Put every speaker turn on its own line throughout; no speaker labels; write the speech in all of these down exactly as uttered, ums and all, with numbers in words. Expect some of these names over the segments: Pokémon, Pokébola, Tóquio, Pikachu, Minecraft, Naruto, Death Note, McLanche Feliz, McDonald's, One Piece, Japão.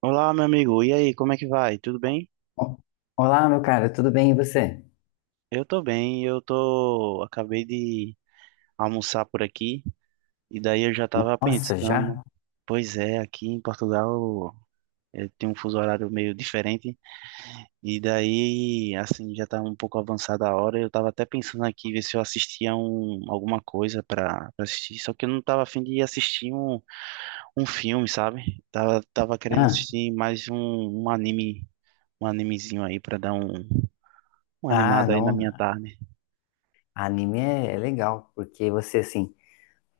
Olá, meu amigo. E aí, como é que vai? Tudo bem?
O- Olá, meu cara, tudo bem e você?
Eu tô bem. Eu tô, acabei de almoçar por aqui e daí eu já tava
Nossa,
pensando,
já?
pois é, aqui em Portugal eu tenho um fuso horário meio diferente e daí, assim, já tá um pouco avançada a hora. Eu tava até pensando aqui ver se eu assistia um, alguma coisa pra pra assistir, só que eu não tava afim de assistir um, um filme, sabe? Tava, tava querendo
Ah,
assistir mais um, um anime, um animezinho aí pra dar um, um
ah,
animado aí na
não,
minha tarde.
anime é, é legal, porque você, assim,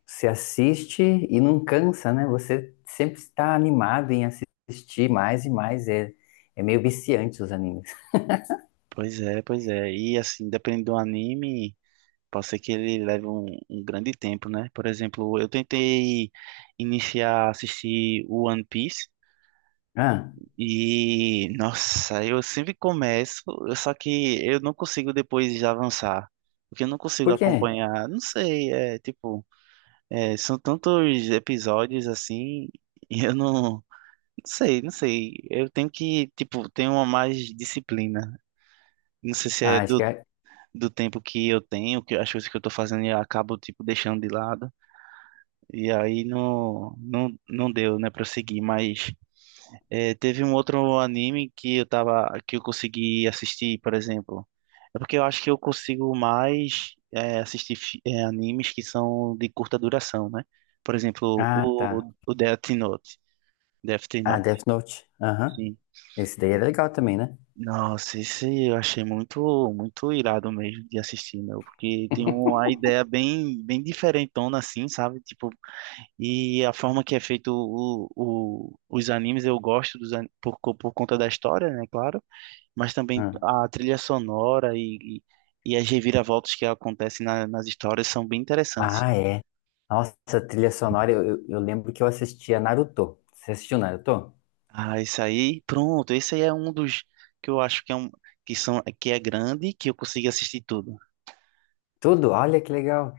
você assiste e não cansa, né? Você sempre está animado em assistir mais e mais, é, é meio viciante os animes.
Pois é, pois é. E assim, dependendo do anime, pode ser que ele leve um, um grande tempo, né? Por exemplo, eu tentei iniciar a assistir o One Piece
Ah,
e, nossa, eu sempre começo, eu- Só que eu não consigo depois já avançar. Porque eu não consigo
por quê?
acompanhar, não sei, é tipo, é, são tantos episódios assim, e eu não, não sei, não sei. Eu tenho que, tipo, ter uma mais disciplina. Não sei se é
Ah, acho
do
que é.
do tempo que eu tenho, que as coisas que eu tô fazendo eu acabo tipo deixando de lado. E aí não não, não deu, né, para seguir, mas é, teve um outro anime que eu tava que eu consegui assistir, por exemplo. É porque eu acho que eu consigo mais é, assistir fi- é, animes que são de curta duração, né? Por exemplo,
Ah, tá.
o o Death Note, Death
Ah,
Note.
Death Note, aham.
Sim.
Esse daí é legal também, né?
Nossa, esse eu achei muito, muito irado mesmo de assistir, meu, porque tem uma ideia bem, bem diferentona assim, sabe? Tipo, e a forma que é feito o, o, os animes, eu gosto dos, an- por, co- por conta da história, né, claro, mas também
Ah,
a trilha sonora e, e, e as reviravoltas que acontecem na- nas histórias são bem interessantes.
Ah, é. Nossa, a trilha sonora, eu, eu eu lembro que eu assistia Naruto. Você assistiu Naruto?
Ah, esse aí, pronto, esse aí é um dos que eu acho que é um, que são, que é grande e que eu consigo assistir tudo.
Tudo? Olha que legal.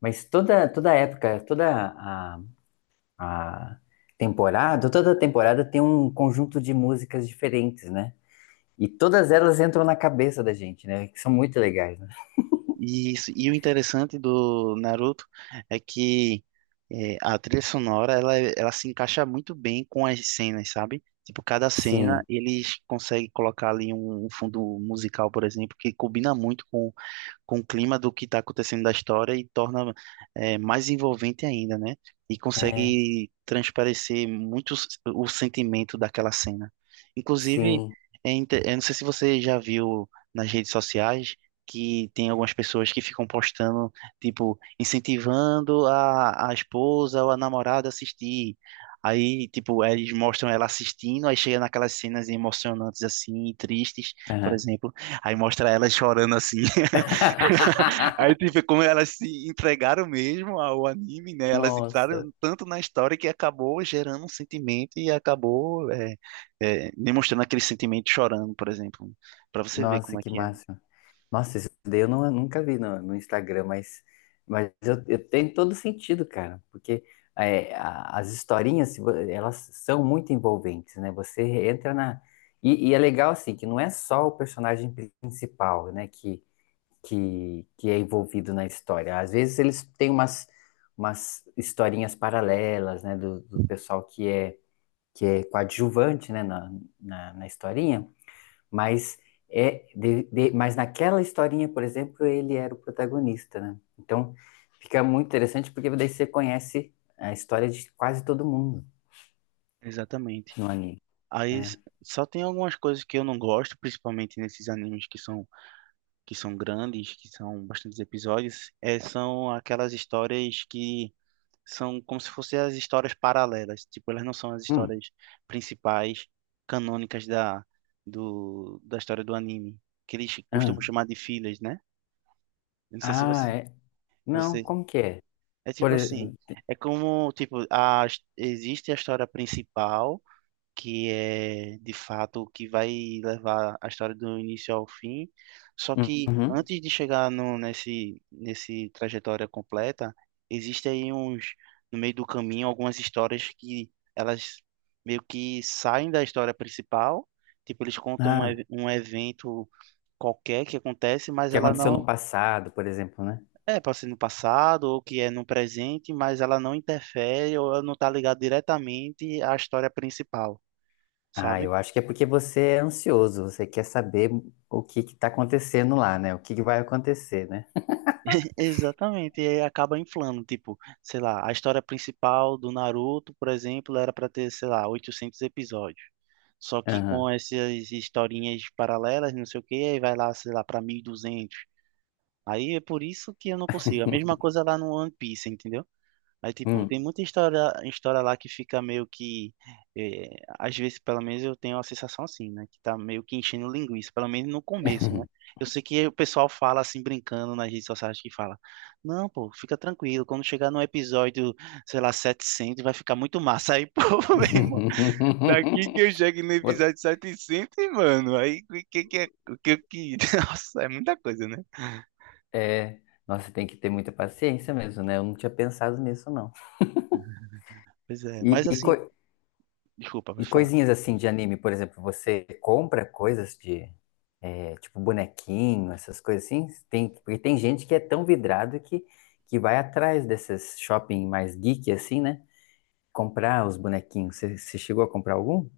Mas toda, toda época, toda a, a temporada, toda temporada tem um conjunto de músicas diferentes, né? E todas elas entram na cabeça da gente, né? Que são muito legais, né?
E, isso- e o interessante do Naruto é que é, a trilha sonora ela, ela se encaixa muito bem com as cenas, sabe? Tipo, cada cena
Sim,
eles conseguem colocar ali um, um fundo musical, por exemplo, que combina muito com com o clima do que está acontecendo da história e torna é, mais envolvente ainda, né? E
é,
consegue transparecer muito s- o sentimento daquela cena. Inclusive,
sim.
é inte- eu não sei se você já viu nas redes sociais que tem algumas pessoas que ficam postando, tipo, incentivando a, a esposa ou a namorada a assistir. Aí, tipo, eles mostram ela assistindo, aí chega naquelas cenas emocionantes assim, tristes, por
Aham.
exemplo, aí mostra ela chorando assim. Aí tu vê como elas se entregaram mesmo ao anime, né? Elas
Nossa.
entraram tanto na história que acabou gerando um sentimento e acabou é, é, demonstrando aquele sentimento chorando, por exemplo, para você ver como
Nossa,
é
que
que é.
máximo. Nossa, isso daí eu não, nunca vi no, no Instagram, mas, mas eu, eu tenho todo sentido, cara, porque é, a- as historinhas, se vo- elas são muito envolventes, né? Você entra na. E, e é legal, assim, que não é só o personagem principal, né, que, que, que é envolvido na história. Às vezes eles têm umas, umas historinhas paralelas, né, do, do pessoal que é, que é coadjuvante, né, na, na, na historinha, mas é de- de- mas naquela historinha, por exemplo, ele era o protagonista, né? Então fica muito interessante porque daí você conhece a história de quase todo mundo
Exatamente.
no anime.
Aí s-
É.
só tem algumas coisas que eu não gosto, principalmente nesses animes que são que são grandes, que são bastantes episódios, é, são aquelas histórias que são como se fossem as histórias paralelas. Tipo, elas não são as
Hum,
histórias principais, canônicas da, do, da história do anime, que eles costumam
hum.
chamar de filhas, né? Eu não sei se
Ah,
você,
é. Não,
você...
como que é?
É
Por
tipo assim,
exemplo.
é como, tipo, a, existe a história principal, que é de fato o que vai levar a história do início ao fim. Só que antes de chegar no, nesse, nesse trajetória completa, existem aí uns, no meio do caminho, algumas histórias que elas meio que saem da história principal, tipo, eles contam um,
Ah,
ev- um evento qualquer que acontece, mas
que
ela
aconteceu no
não.
passado, por exemplo, né?
É, pode ser no passado ou que é no presente, mas ela não interfere ou ela não está ligada diretamente à história principal,
Ah,
sabe?
eu acho que é porque você é ansioso, você quer saber o que que tá acontecendo lá, né? O que que vai acontecer, né?
Exatamente, e aí acaba inflando, tipo, sei lá, a história principal do Naruto, por exemplo, era para ter, sei lá, oitocentos episódios. Só que com
Aham.
essas historinhas paralelas, não sei o quê, aí vai lá, sei lá, para mil e duzentos. Aí é por isso que eu não consigo. A mesma coisa lá no One Piece, entendeu? Mas, tipo, tem
Hum.
muita história, história lá que fica meio que. eh, Às vezes, pelo menos, eu tenho a sensação assim, né? Que tá meio que enchendo linguiça, pelo menos no começo, né? Eu sei que o pessoal fala assim, brincando nas redes sociais, que fala: Não, pô, fica tranquilo, quando chegar no episódio, sei lá, setecentos vai ficar muito massa. Aí, pô, meu irmão, daqui que eu chego no
Vou-
episódio setecentos, mano, aí o que que é. O que que. Nossa, é muita coisa, né?
é, nossa, tem que ter muita paciência mesmo, né? Eu não tinha pensado nisso, não.
Pois é,
E,
mas
e,
assim,
co-
desculpa,
e
pessoal.
coisinhas assim de anime, por exemplo, você compra coisas de, é, tipo, bonequinho, essas coisas assim? Tem, porque tem gente que é tão vidrado que, que vai atrás desses shopping mais geek, assim, né? Comprar os bonequinhos. Você, você chegou a comprar algum?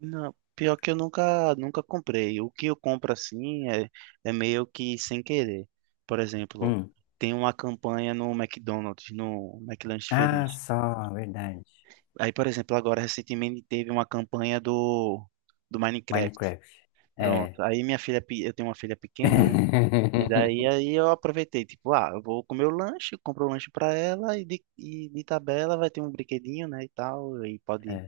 Não, pior que eu nunca, nunca comprei. O que eu compro assim é, é meio que sem querer. Por exemplo,
Hum.
tem uma campanha no McDonald's, no McLanche
Ah,
Feliz.
só, verdade.
Aí, por exemplo, agora recentemente teve uma campanha do, do Minecraft.
Minecraft. É.
Pronto. Aí minha filha, pe- eu tenho uma filha pequena, e daí aí eu aproveitei, tipo, ah, eu vou comer o lanche, compro o lanche pra ela e de, e de tabela vai ter um brinquedinho, né, e tal, e pode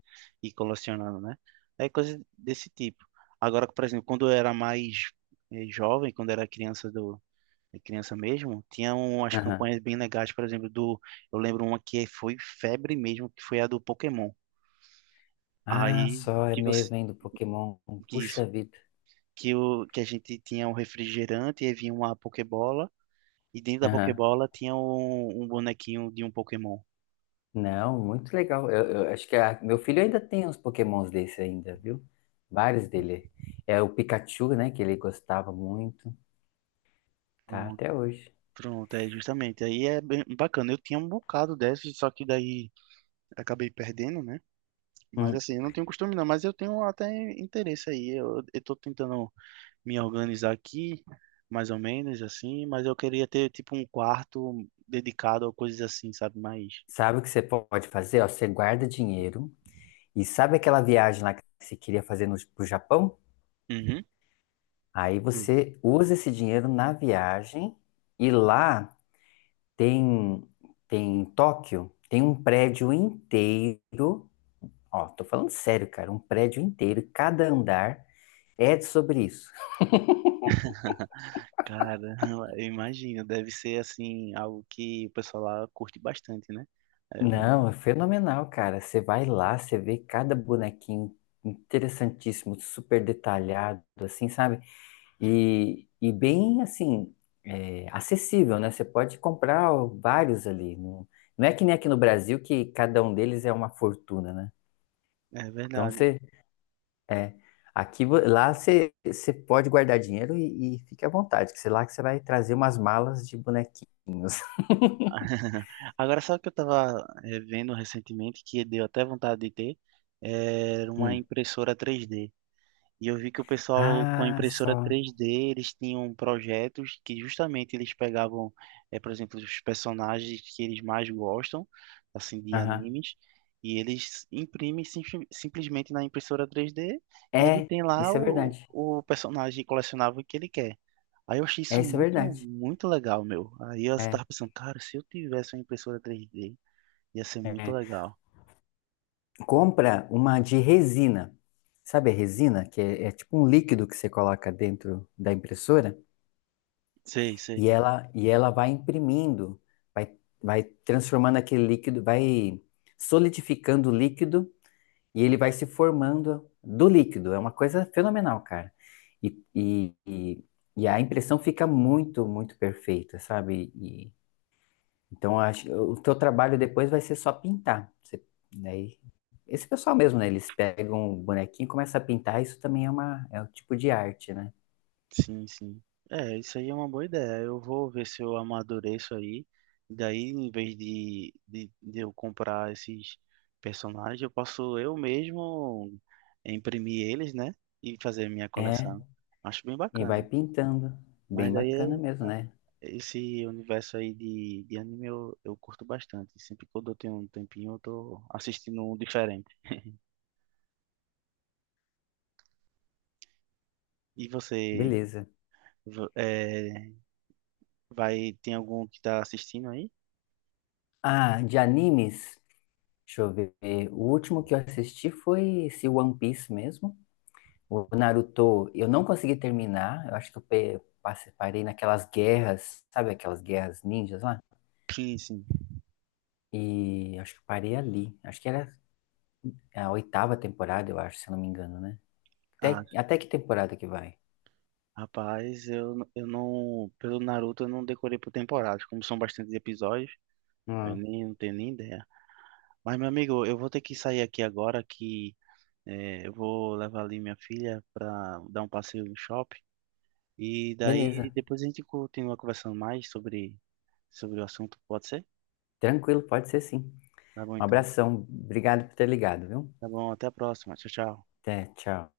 ir colecionando, né? É coisa desse tipo. Agora, por exemplo, quando eu era mais eh, jovem, quando eu era criança do eh, criança mesmo, tinha um, umas
É.
campanhas bem legais, por exemplo, do eu lembro uma que foi febre mesmo, que foi a do Pokémon.
Ah,
Aí
só é
que você
mesmo, hein, do Pokémon.
que
Puxa
isso
vida.
que o que a gente tinha um refrigerante e aí vinha uma Pokébola. E dentro da
Aham.
Pokébola tinha um, um bonequinho de um Pokémon.
Não, muito legal. Eu, eu acho que a- meu filho ainda tem uns Pokémons desse ainda, viu? Vários dele. É o Pikachu, né, que ele gostava muito. Tá
Pronto,
até hoje.
pronto, é justamente. Aí é bem bacana. Eu tinha um bocado desses, só que daí acabei perdendo, né? Mas
Hum.
assim, eu não tenho costume não, mas eu tenho até interesse aí. Eu, eu tô tentando me organizar aqui, mais ou menos assim, mas eu queria ter tipo um quarto dedicado a coisas assim, sabe? Mais.
Sabe o que você pode fazer? Ó, você guarda dinheiro e sabe aquela viagem lá que você queria fazer no, pro Japão?
Uhum.
Aí você usa esse dinheiro na viagem e lá tem, tem em Tóquio, tem um prédio inteiro. Ó, tô falando sério, cara, um prédio inteiro, cada andar é sobre isso.
Cara, eu imagino, deve ser assim, algo que o pessoal lá curte bastante, né? É, mu-
Não, é fenomenal, cara. Você vai lá, você vê cada bonequinho interessantíssimo, super detalhado, assim, sabe? E, e bem, assim, é, acessível, né? Você pode comprar vários ali. Não, não é que nem aqui no Brasil que cada um deles é uma fortuna, né?
é
Então
verdade.
você, é, aqui, vo- lá você, você pode guardar dinheiro e, e fique à vontade, que sei lá que você vai trazer umas malas de bonequinhos.
Agora, sabe o que eu estava vendo recentemente, que deu até vontade de ter? Era uma
Hum.
impressora três D. E eu vi que o pessoal com a
Ah,
impressora
só.
três D, eles tinham projetos que justamente eles pegavam, eh, por exemplo, os personagens que eles mais gostam, assim, de
Aham.
animes, e eles imprimem sim- simplesmente na impressora três D e ele
É,
tem lá
isso é
o,
verdade.
o personagem colecionável que ele quer. Aí eu achei
É,
isso
isso é
muito,
verdade.
muito legal, meu. Aí eu
É,
estava pensando, cara, se eu tivesse uma impressora três D, ia ser muito
é.
legal.
Compra uma de resina. Sabe a resina? Que é, é tipo um líquido que você coloca dentro da impressora
Sei,
e
sei.
ela, e ela vai imprimindo, vai, vai transformando aquele líquido, vai solidificando o líquido e ele vai se formando do líquido. É uma coisa fenomenal, cara. E, e, e, e a impressão fica muito, muito perfeita, sabe? Então, acho, o teu trabalho depois vai ser só pintar. Você, daí, esse pessoal mesmo, né? Eles pegam o bonequinho e começam a pintar. Isso também é uma, é um tipo de arte, né?
Sim, sim. É, isso aí é uma boa ideia. Eu vou ver se eu amadureço aí. Daí, em vez de, de, de eu comprar esses personagens, eu posso eu mesmo imprimir eles, né? E fazer minha
É,
coleção. Acho bem
e vai
bacana.
pintando. Bem
Mas
bacana
daí,
mesmo, né?
esse universo aí de, de anime eu, eu curto bastante. Sempre quando eu tenho um tempinho, eu tô assistindo um diferente. E você,
Beleza.
vo- é, vai, tem algum que tá assistindo aí?
Ah, de animes, deixa eu ver. O último que eu assisti foi esse One Piece mesmo. O Naruto, eu não consegui terminar. Eu acho que eu pe- passe- parei naquelas guerras, sabe aquelas guerras ninjas lá?
Sim, sim.
E acho que eu parei ali. Acho que era, é a oitava temporada, eu acho, se eu não me engano, né? Até, até que temporada que vai?
Rapaz, eu, eu não. Pelo Naruto eu não decorei por temporadas, como são bastantes episódios, eu
Ah,
nem não tenho nem ideia. Mas, meu amigo, eu vou ter que sair aqui agora que eh, eu vou levar ali minha filha pra dar um passeio no shopping. E daí
beleza.
depois a gente continua conversando mais sobre, sobre, o assunto, pode ser?
Tranquilo, pode ser sim.
Tá bom
Um
então.
abração. Obrigado por ter ligado, viu?
Tá bom, até a próxima. Tchau, tchau.
Até, tchau.